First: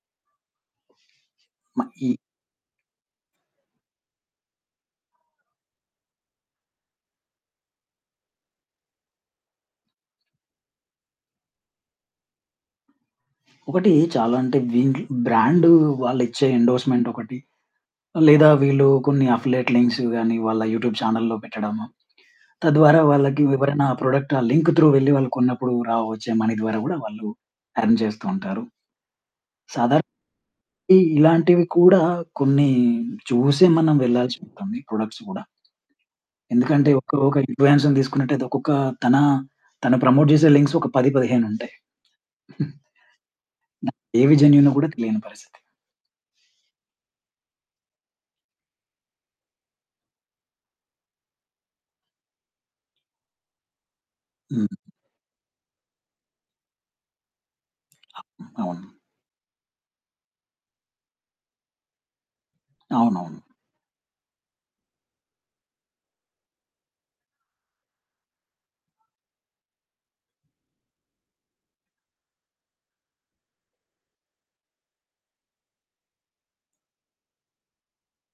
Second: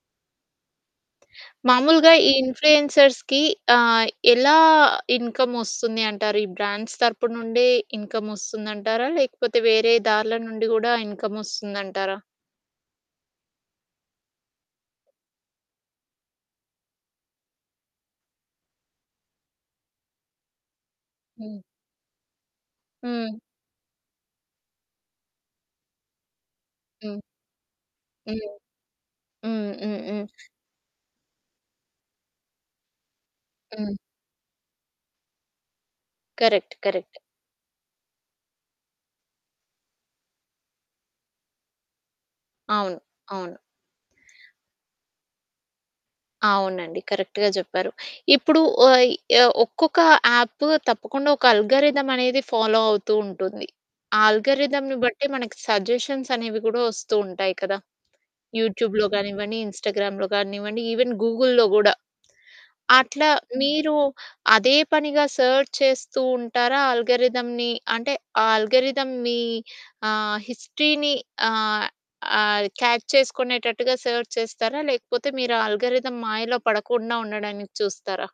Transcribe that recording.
మ ఈ మాములుగా ఈ ఇన్ఫ్లుయెన్సర్స్‌కి ఆహ్, ఎలా ఇన్‌కమ్ వస్తుంది అంటారు? ఈ బ్రాండ్స్ తరుపు నుండే ఇన్‌కమ్ వస్తుందంటారా? లేకపోతే వేరే దార్ల నుండి గూడా ఇన్‌కమ్ వస్తుందంటారా? ఒకటి చాలా అంటే వీండ్లు బ్రాండు వాళ్ళు ఇచ్చే ఎండోర్స్‌మెంట్ ఒకటి. లేదా వీళ్ళు కొన్ని అఫిలియేట్ లింక్సు గాని వాళ్ళ యూట్యూబ్ చానెల్‌‌లో హ్మ్. పెట్టడము. తద్వారా హ్మ్. వాళ్ళకి ఎవరైనా ప్రొడక్ట్ ఆ లింక్ త్రూ వెళ్ళి వాళ్లు కొన్నప్పుడు రా వచ్చే మనీ ద్వారా గూడా హ్మ్. వాళ్ళు ఎర్న్ జేస్తూ హ్మ్. ఉంటారు. హ్మ్. హ్మ్. సాదర్ హ్మ్. ఇ ఇలాంటివి కూడా కొన్ని చూసే హ్మ్. మనం వెళ్ళాల్సి ఉంటుంది. ప్రొడక్ట్స్ గూడ... కరెక్ట్. ఎందుకంటే, కరెక్ట్. ఒక్కరు ఒక ఇన్ఫ్లుయెన్స్‌ని దీసుకున్నట్టైతే, ఒక్కొక్క తనా, తను ప్రమోట్ జేసే లింక్సు ఒక 10, 15 ఉంటాయి. అవును. అవును. ఏవి జెన్యూనో గూడా తెలియని పరిస్థితి. అవునండి. కరెక్ట్‌గా జెప్పారు. ఇప్పుడు ఓయ్ ఆహ్, ఒక్కొక్క యాప్పు తప్పకుండా ఒక అల్గారిథం అనేది ఫాలో అవుతూ ఉంటుంది. ఆ హ్మ్. ఆల్గారిథమ్‌ని బట్టి మనకి సజెషన్స్ అనేవి గూడా వస్తూ ఉంటాయి కదా! అవును. యూట్యూబ్‌లో గానివ్వండి, ఇన్‌స్టాగ్రామ్‌‌‌లో గానివ్వండి. ఈవెన్ గూగుల్‌లో గూడా. అట్లా అవునవును. మీరు అదే పనిగా సెర్చ్ చేస్తూ ఉంటారా ఆల్గారిథమ్‌ని? అంటే ఆ ఆల్గారిథం మీ ఆహ్, హిస్టరీని ఆహ్, ఆహ్, క్యాచ్ చేసుకునేటట్టుగా సెర్చ్ చేస్తారా? లేకపోతే మీరు ఆ ఆల్గారిథం మాయలో పడకుండా ఉండడానికి చూస్తారా?